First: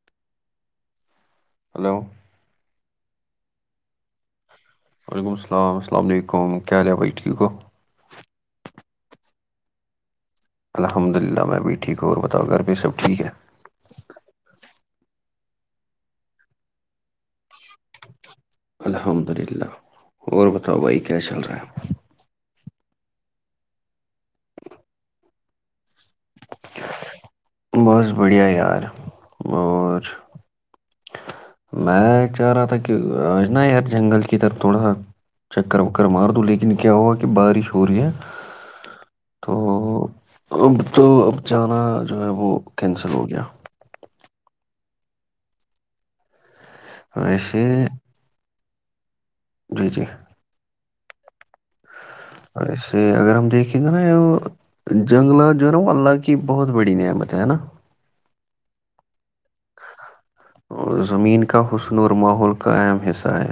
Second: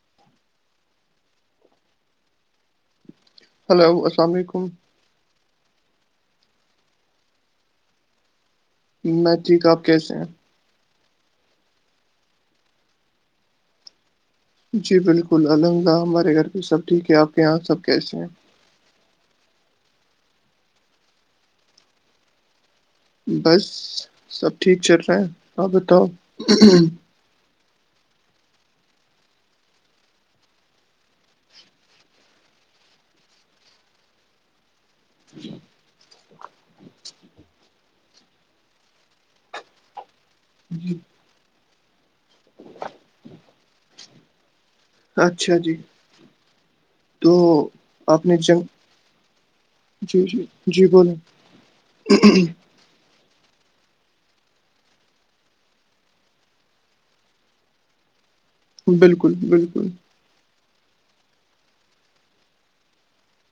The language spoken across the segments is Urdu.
[inaudible] ہلو ہلو اسلام علیکم وعلیکم السلام السل علیکم کیاال ہے بھائی ٹھیک گ میں ٹھیک ہ آپ کیسے ہیں الحمد للہ میں بھی ٹھیک اور بتاؤ گھر پہ سب ٹھیک ہے جی بالکل الحمدلہ ہمارے گھر پہ سب ٹھیک ہے آپ کے یہاں سب کیسے ہیں الحمد للہ اور بتاؤ بھائی کیا چل رہا ہے بس سب ٹھیک چل رہا ہیں آپ بتاؤ بت بڑھیا یار اور میں چاہ رہا تھا کہ آجنا یار جنگل کی ا طرف تھوڑا سا چکر کر مار دو لیکن کیا ہوا کہ بارش ہو رہی ہے تو اب تو اب جانا جو ہے وہ کینسل ہو گیا اچھا جی تو ویسے آپ نے جنگ جی جی جی بولو ویسے اگر ہم دیکھیں گے نا جنگلات جو ہے نا وہ اللہ کی بہت بڑی نعمت ہے ہے نا بالکل بالکل زمین کا حسن اور ماحول کا اہم حصہ ہے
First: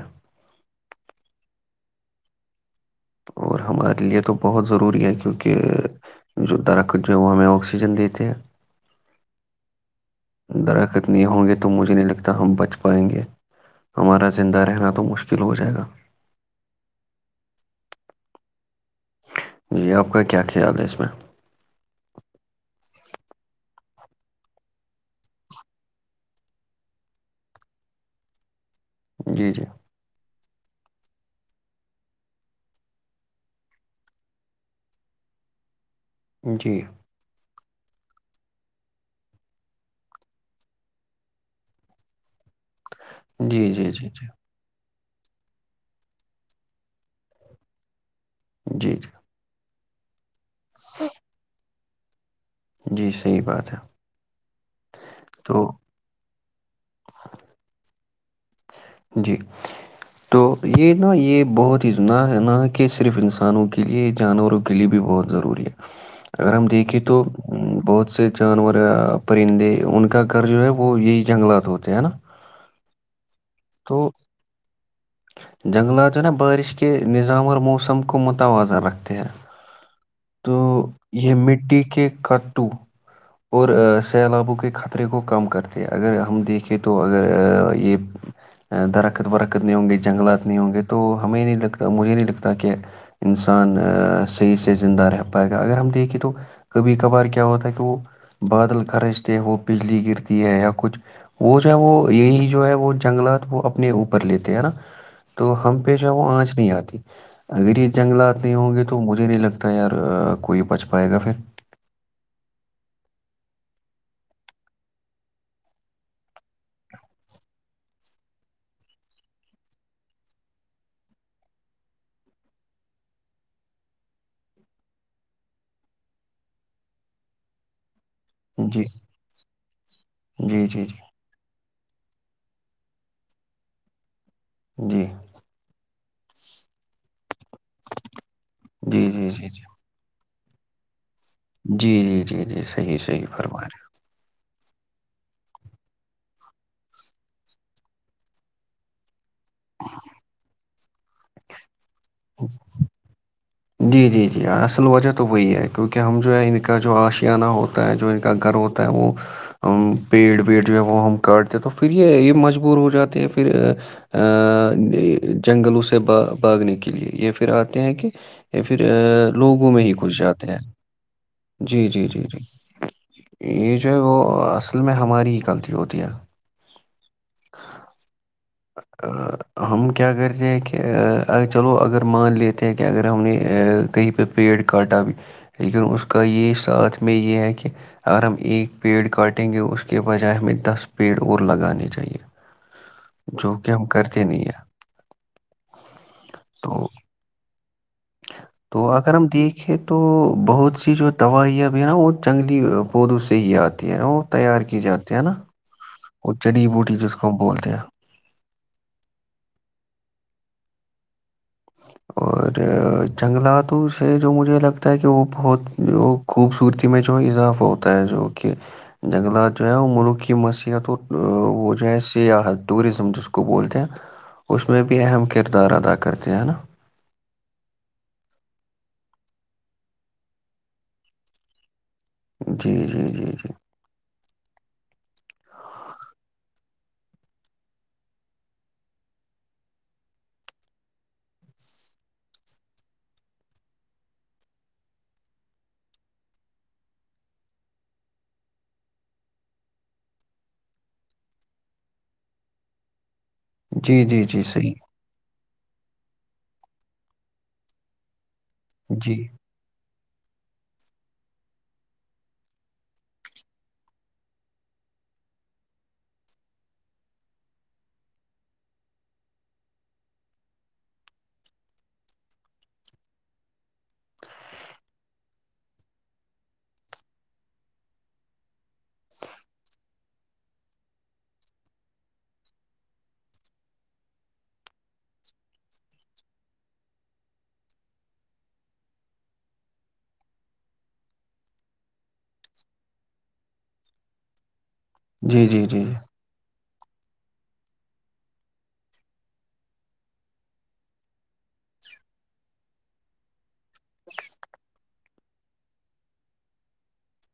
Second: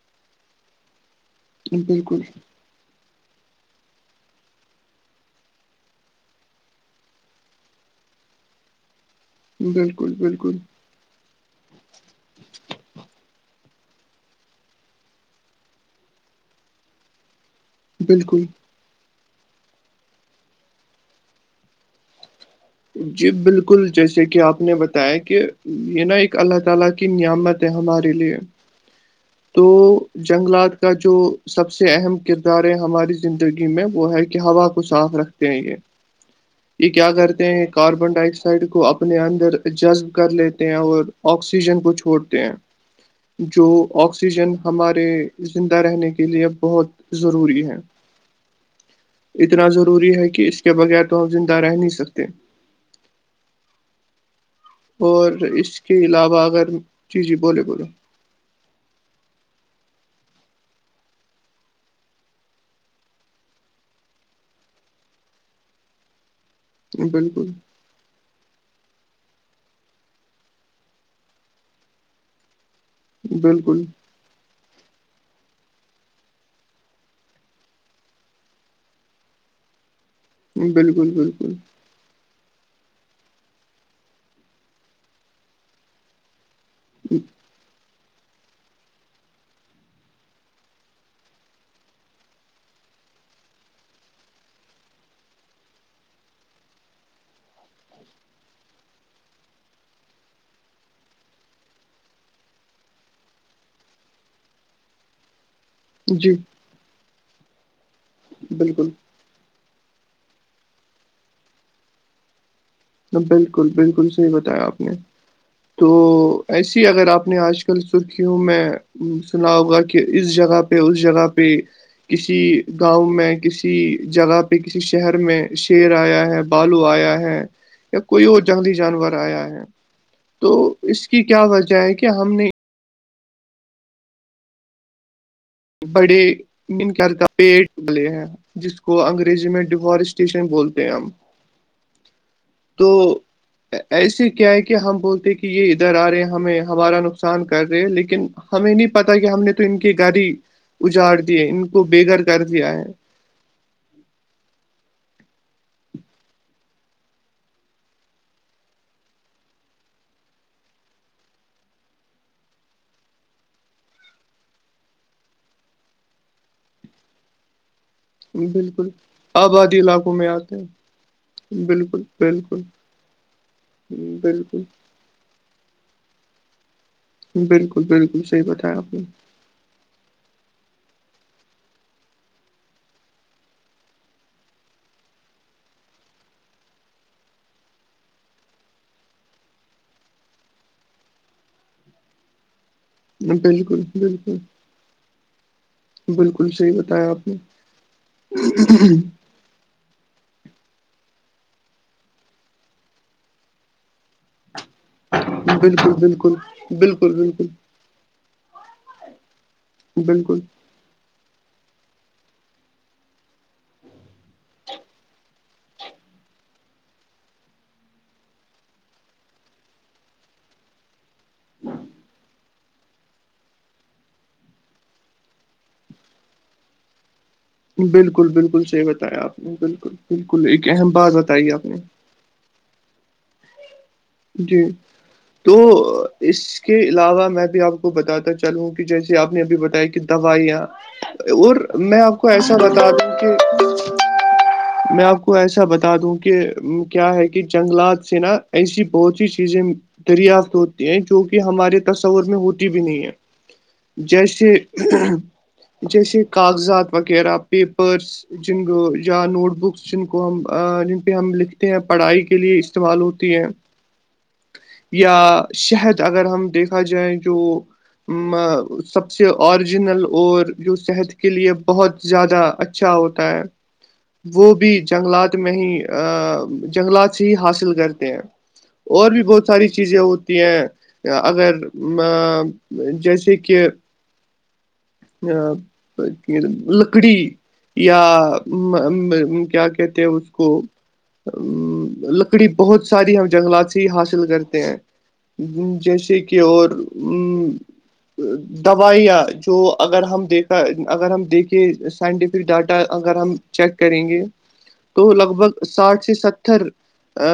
بالکل اور ہمارے لیے تو بہت ضروری ہے کیونکہ جو درخت جو ہے وہ ہمیں آکسیجن دیتے ہیں بالکل بالکل اتنے ہوں گے تو مجھے نہیں لگتا ہم بچ پائیں گے ہمارا زندہ رہنا تو مشکل ہو جائے گا بالکل جی آپ کا کیا خیال ہے اس میں جی بالکل جیسے کہ آپ نے بتایا کہ یہ نا ایک اللہ تعالی کی نعمت ہے ہمارے لیے جی تو جی جنگلات کا جو سب سے اہم کردار ہے ہماری زندگی میں وہ ہے کہ ہوا کو صاف رکھ ہیں یہ جی یہ کیا کرتے ہیں کاربن ڈائی آکسائڈ کو اپنے اندر جذب کر لیتے ہیں اور آکسیجن کو چھوڑتے ہیں جو جی جی جی آکسیجن ہمارے زندہ رہنے کے لیے بہت ضروری ہے جی جی اتنا ضروری ہے کہ اس کے بغیر تو ہم زندہ رہ نہیں سکتے جی صحیح بات ہے اور تو اس کے علاوہ اگر چیزیں بولے بولو جی تو یہ نہا یہ بہت ہی چندنا ہے نا کہ صرف انسانوں کے لیے جانوروں کے لیے بھی بہت ضروری ہے اگر ہم دیکھیں تو بالکل بہت سے جانور یا پرندے ان کا گھر جو ہے وہ یہی جنگلات ہوتے ہیں نا بالکل [unintelligible] وہ [inaudible] جنگلات جو نا بارش کے نظام اور موسم کو متوازن رکھتے ہیں تو بالکل یہ بالکل مٹی کے کتو اور سیلابوں کے خطرے کو کم کرتے اگر ہم دیکھیں کہ تو اگر یہ درکت ورکت نہیں ہوں گے جنگلات نہیں ہوں گے تو ہمیں نہیں لگتا مجھے نہیں لگتا کہ [unintelligible] انسان صحیح سحی [unintelligible] زندہ رہ پائے گا اگر ہم دیکھیں تو کبھی کبھار کیا ہوتا ہے کہ وہ بادل خرچتے وہ بجلی گرتی ہے یا کچھ وہ جو ہے وہ یہی جو ہے وہ جنگلات وہ اپنے اوپر لیتے نا تو ہم پیش ہے وہ جی آنچ نہیں آتی اگر یہ جنگلات نہیں ہوں گے بالکل تو مجھے نہیں لگتا [unintelligible] ت یار کوئی بچ پائے گا پھر [unintelligible] بالکل بالکل صحیح بتایا آپ نے تو ایسیے ہی اگر آپ نے آج کل سرخیوں میں سنا ہوگا کہ اس جگہ [unintelligible] پ اس جگہ پہ [unintelligible] کسی گاؤں میں کسی جگہ پہ کسی شہر میں شیر آیا ہے [unintelligible] بالو آیا ہے [unintelligible] کوئی اور جنگلی جی جانور آیا ہے تو جی جی جی اس کی کیا وجہ ہے کہ ہم نے [unintelligible] جی [unintelligible] بڑے م کرتا پیٹ پلے ہیں جس جی کو جی جی انگریزی جی میں ڈیفارسٹ اسش بولتے ہیں ہم [unintelligible] جی جی جی جی تو صحیح صحیح فرمایں ایسے کیا ہے کہ ہم بولتے ہیں کہ یہ ادھر آ رہے ہیں ہمیں ہمارا نقصان کر رہے ہے لیکن [unintelligible] ہمیں نہیں پتا کہ ہم نے تو ان کے گھری اجاڑ دیے ان کو بے گھر کر دیا ہے جی جی جی اصل وجہ تو وہی ہے کیونکہ ہم جو ہے ان کا جو آشیانہ ہوتا ہے جو ان کا گھر ہو ت وہ [unintelligible] پیڑ ویڑ جو ہے وہ ہم کاٹتے تو پھر یہ یہ مجبور ہو جاتے ہیں پھر جنگلوں سے با باگنے کے لیے یہ پھر آتے ہیں کہ یا پھر بالکل لوگوں آبادی میں ہی علاقوں خوش جاتے آتے ہیں [unintelligible] جی بالکل جی جی جی بالکل یہ جو ہے وہ بالکل اصل میں ہماری ہی غلطی ہوتی ہے بالکل بالکل صحیح بتایا آپ نے اور [unintelligible] ہم کیا کرتے ہیں کہ چلو اگر مان لیتے ہیں کہ اگر ہم نے کہیں پہ پیڑ کاٹا بھی لیکن اس کا یہ ساتھ میں یہ ہے کہ [unintelligible] اگر ہم ایک پیڑ کاٹیں گے اس کے بجائے ہمیں دس پیڑ اور لگانے چاہیے جو کہ بالکل ہم کرتے بالکل نہیں [unintelligible] ہیں بالکل صحیح تو بتایا آپ نے [unintelligible] دیکے تو بہت سی جو دوائںب ہے نا وہ جنگلی پودوں سے ہی آتی ہے وہ تیار کی جاتی [unintelligible] شپینہ [unintelligible] بالکل بالکل بالکل بالکل بولتے ہیں بالکل اور جنگلاتوں سے جو مجھے لگتا ہے کہ وہ بہت جو خوبصورتی میں جو اضافہ ہوتا ہے جو کہ جنگلات جو ہے وہ ملوک کی مسیحتوں وہ جو ہے سیاحت ٹورزم جس کو بولتے ہیں اس میں بھی اہم کردار ادا کرتے ہیں ہے نا بالکل بالکل صحیح بتایا آپ نے بالکل بالکل ایک اہم بات بتائی آپ نے جی جی جی جی جی تو اس [unintelligible] اس کے علاوہ میں بھی آپ کو بتاتا چلوں کہ جیسے آپ نے ابھی بتایا کہ دوائیاں اور میں آپ کو ایسا بتا دوں کہ میں آپ کو ایسا بتا دوں کہ کیا ہے کہ جنگلات سے نا ایسی بہت سی چیزیں دریافت ہوتی ہیں جوک ہمارے تصور میں ہوتی بھی نہیں ہے جی جی جی جیسے صحیح جیسے کاغذات وغیرہ پیپرس جن کو جی یا نوٹ بکس جن کو ہم جن پہ ہم لکھتے ہیں پڑھائی کے لیے استعمال ہوتی ہے یا شہد اگر ہم دیکھا جائے جو سب سے اوریجنل اور جو صحت کے لیے بہت زیادہ اچھ اچھا ہوتا ہے وہ بھی جنگلات میں ہی جنگلات سے ہی حاصل کرتے ہیں اور بھی بہت ساری چیزیں وہ اگر جیسے کہ ا لکڑی یا کیا کہتے اس کو ا لکڑی بہت ساری ہم جنگلات سے ہی حاصل کرتے ہیں جی جی جی جی جیسے کہ اور دوائیاں جو اگر ہم دیکھا اگر ہم دیکھیں سائنٹیفک ڈاٹا اگر ہم چیک کریں گے تو لگ بھگ ساٹھ سے ستر [unintelligible] ا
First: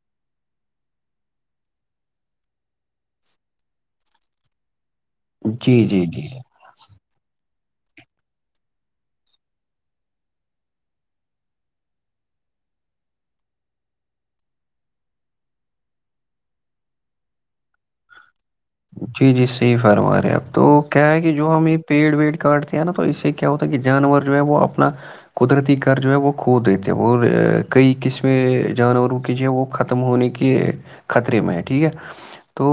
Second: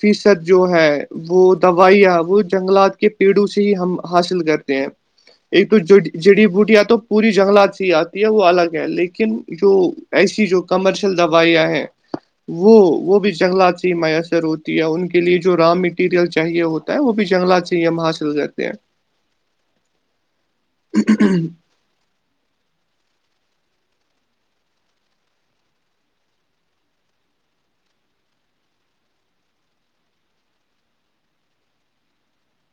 فیصد جو ہے وہ دوائیا وہ جنگلات کے پیڑوں سے ہی ہم حاصل کرتے ہیں ایک تو جی جی جی جڑی بوٹی تو پوری جنگلات سے ہی آتی ہے وہ الگ ہے لیکن جو ایسی جو کمرشل دوائی ہے وہ وہ بھی جنگلات سے ہی میسر ہوتی ہے ان کے لیے جو را میٹیریل چاہیے ہو وہ بھی جنگات سے یہ ہم حاصل گئے جی جی صحیح فرما رہے ہیں اپب تو کیا ہے کہ جو ہمیں پیڑ ویڑ کاٹتے ہیں نا تو اس سے کیا ہوتا ہے کہ جانور جو ہے وہ اپنا قدرتی گھر جو ہے وہ کھو دیتے ہیں اور کئی قسم جانوروں کے جو ہے وہ ختم ہونے کے خطرے میں ہے ٹھیک ہے تو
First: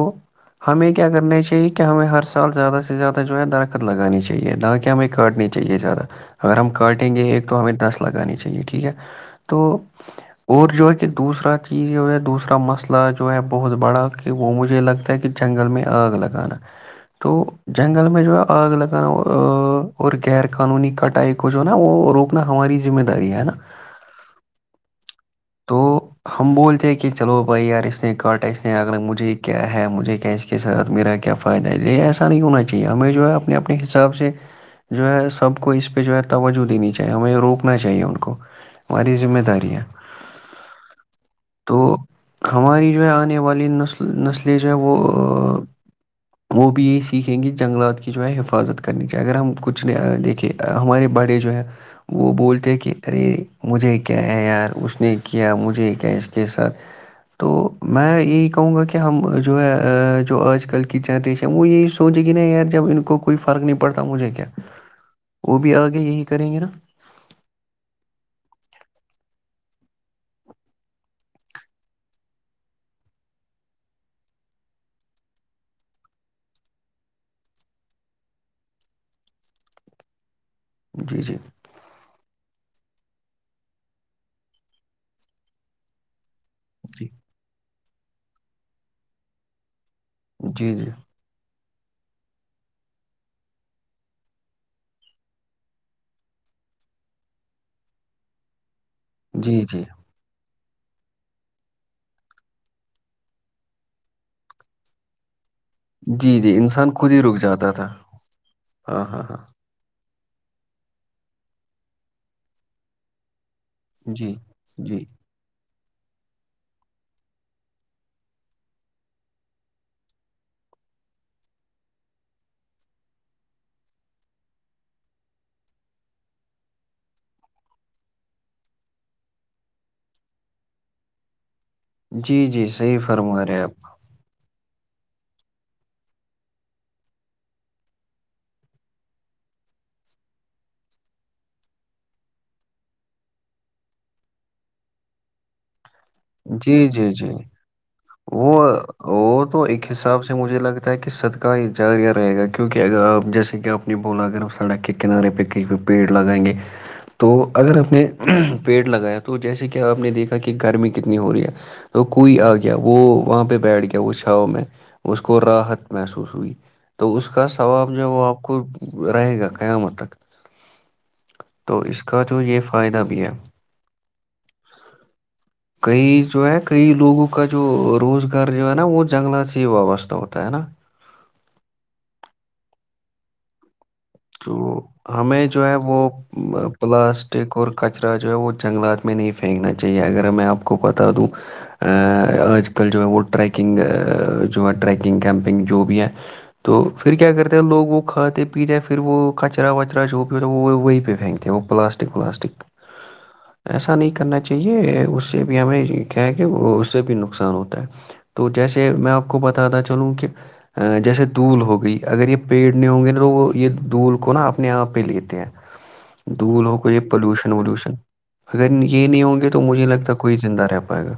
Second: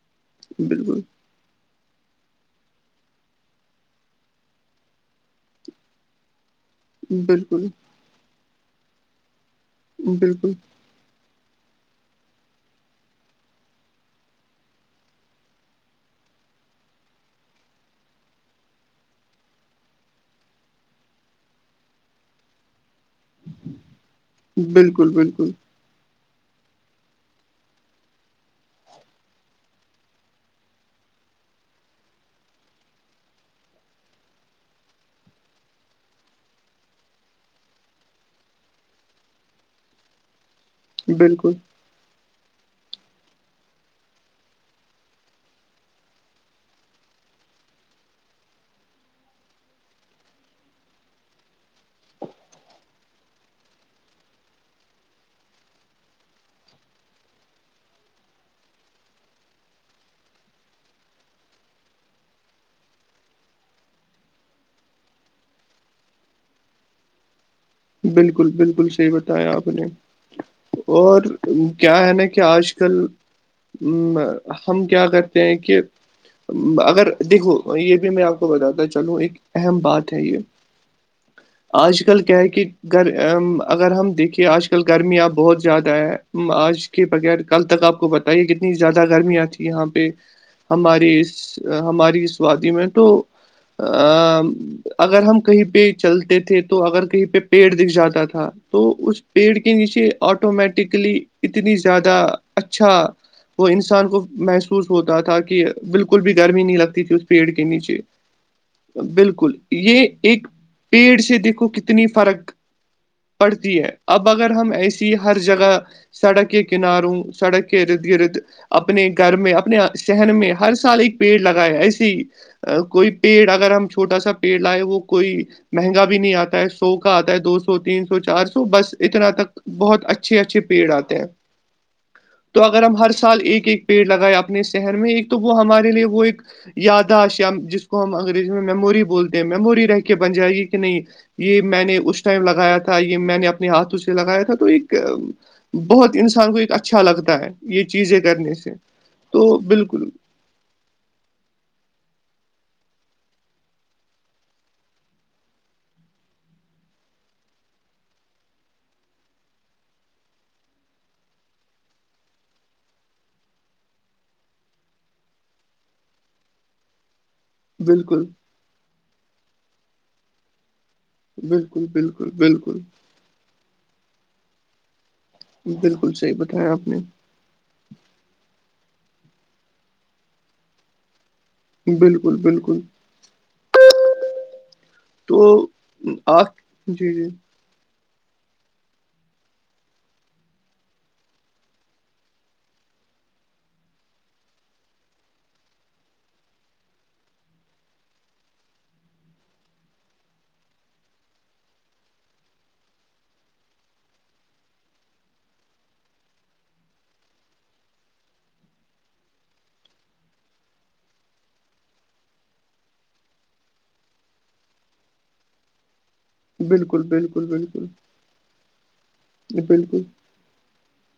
ہمیں بالکل کیا کرنا چاہیے کہ کہ ہمیں ہر سال زیادہ سے زیادہ جو ہے درخت لگانی چاہیے دانک ہمیں کاٹنی چاہیے زیادہ اگر ہم کاٹیں گے ایک تو بالکل ہمیں دس لگانی چاہیے ٹھیک ہے تو بالکل اور جو ہے کہ دوسرا چیز جو ہے دوسرا مسئلہ جو ہے بہت بڑا کہ وہ مجھے لگتا ہے کہ جنگل میں آگ لگانا تو جنگل میں جو ہے آگ لگانا اور غیر قانونی کٹائی کو جو ہے نا وہ روکنا ہماری ذمہ داری ہے نا بالکل بالکل تو ہم بولتے ہیں کہ چلو بھائی یار اس نے کاٹا اس نےگ ل مجھے کیا ہے مجھے کیا کے ساتھ میرا کیا فائدہ ہے یہ ایسا نہیں ہونا چاہیے ہمیں جو ہے اپنے اپنے حساب سے جو ہے سب کو اس پہ جو ہے توجہ دینی چاہیے ہمیں روکنا چاہیے ان کو ہماری ذمہ داریاں بالکل تو ہماری جو ہے آنے والی نسل نسلیں جو ہے وہ وہ بھی یہی سیکھیں گے جنگلات کی جو ہے حفاظت کرنی چاہیے اگر ہم کچھ دیکھے ہمارے بڑے جو ہیں وہ بولتے کہ ارے مجھے کیا ہے یار وچ نے کیا مجھے کیا اس کے ساتھ تو میں یہی کہوں گا کہ ہم جو ہے جو آج کل کی جنریش وہ یہی سوچے گی نا یار جب ان کوئی فرق نہیں پڑتا مجھے کیا وہ بھی آگے یہی کریں گے نا بالکل بالکل صحیح بتایا آپ نے اور کیا ہے نا کہ آج کل ا ہم کیا کرتے ہیں کہ اگر دیکھو یہ بھی میں آپ کو بتاتا چلوں ایک اہم بات ہے یہ جی جی آج کل کیا ہے کہ گ اگر ہم دیکھیے آج کل گرمیاںب بہت زیادہ ہے آج کے جی بغیر کل تک آپ کو بتائیے کتنی زیادہ گرمیاں تھی یہاں پہ جی جی ہماری ہماری س وادی میں تو ا اگر ہم کہیں پہ چلتے تھے تو اگر کہیں پہ پیڑ دکھ جاتا تھا تو اس پیڑ جی کے جی نیچے آٹومیٹکلی اتنی زیادہ اچھا وہ انسان کو محسوس ہوتا تھا کہ بالکل بھی جی جی گرمی نہیں انسان لگتی خود تھی ہی اس رک پیڑ کے جاتا تھا نیچے ہاں ہاں ہاں بالکل یہ ایک پیڑ سے دیکھو کتنی فرق پڑتی ہے اب جی اگر ہم جی ایسی ہر جگہ سڑ کے کناروں سڑ کے ارد ارد اپنے گھر میں اپنے شہر میں ہر سال ایک پیڑ لگایا ایسے کوئی پیڑ اگر ہم چھوٹا سا پیڑ لائے وہ کوئی مہنگا بھی نہیں آتا ہے سو آتا ہے دو سو تین سو چار سو بس اتنا تک بہت اچھے اچھے پیڑ آتے ہیں جی تو جی اگر ہم صحیح ہر سال فرما رہے ہیں ایک ایک آپ پیڑ لگائے اپنے شہر میں ایک تو وہ ہمارے لیے وہ ایک یاداشیا جس کو ہم انگریزی میں میموری بولتے ہیں میموری رہ کے بن جائے گی کہ نہیں یہ میں نے اس ٹائم لگایا تھا یہ میں نے اپنے ہاتھوں سے لگایا تھا تو ایک بہت انسان کو ایک جی اچھا جی جی لگتا ہے یہ چیزیں کرنے وہ سے وہ تو ایک بالکل حساب مجھے لگتا ہے کہ صد کا ا جارہ رہےا کیونکہ اگر آپ جیسے کہ آپ نے بولا اگر سڑا کک پنک رہے پ پیڈ لگایں گے [unintelligible] تو اگر آپ نے پیڑ لگایا تو جیسے کہ آپ نے دیکھا کہ گرمی کتنی ہو رہی ہے تو کوئی آ گیا [inaudible] گیا وہاں پہ بیٹھ گیا وہ چھاؤ میں اس کو راحت محسوس ہوئی تو اس کا ثواب جو ہے بالکل وہ آپ کو رہے گا قیامت تک تو بالکل اس کا بالکل جو یہ بالکل فائدہ بھی ہے بالکل کئی صحیح جو ہے بتایا آپ کئی نے لوگوں کو کا جو روزگار جو ہے نا وہ جنگلات سے ہی وابستہ ہوتا ہے نا بالکل بالکل تو تو ہمیں جو ہے وہ آ جی جی پلاسٹک اور کچرا جو ہے وہ جنگلات میں نہیں پھینکنا چاہیے اگر میں آپ کو بتا دوں آج کل جو ہے وہ ٹریکنگ جو ہے ٹریکنگ کیمپنگ جو بھی ہے تو پھر کیا کرتے ہیں لوگ وہ کھاتے پیتے پھر وہ کچرا وچرا جو بھیتا وہیں پہ پھینکتے ہیں وہ پلاسٹک ولاسٹک ج [inaudible] ایسا نہیں کرنا چاہیے اس سے بھی ہمیں کیا ہے کہ وہ اس سے بھی نقصان ہوتا ہے تو جیسے میں آپ کو بتاتا چلوں کہ جیسے دول ہو گئی اگر یہ پیڑ نہیں ہوں گے نا تو وہ یہ دول کو نہا اپنے آپ پہ لے لیتے ہیں دول ہو کو یہ بالکل بالکل پولوشن بالکل وولوشن اگر یہ نہیں ہوں گے تو مجھے بالکل لگتا کوئی زند رہ پائے گا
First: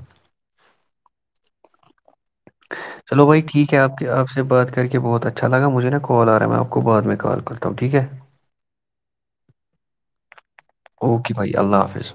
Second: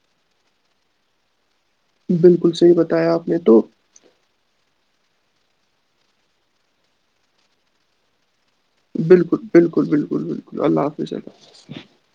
بالکل صحیح بتایا چلو آپ نے بھائی تو ٹھیک ہے آپ کہ آپ سے بات کر کے بہت اچھا لگا مجھے نا کال آ رہا ہے میں آپ کو بعد میں کال کرتا ہوں ٹھیک ہے بالکل بالکل بالکل بالکل اللہ حافظ اوکے بھائی اللہ حافظ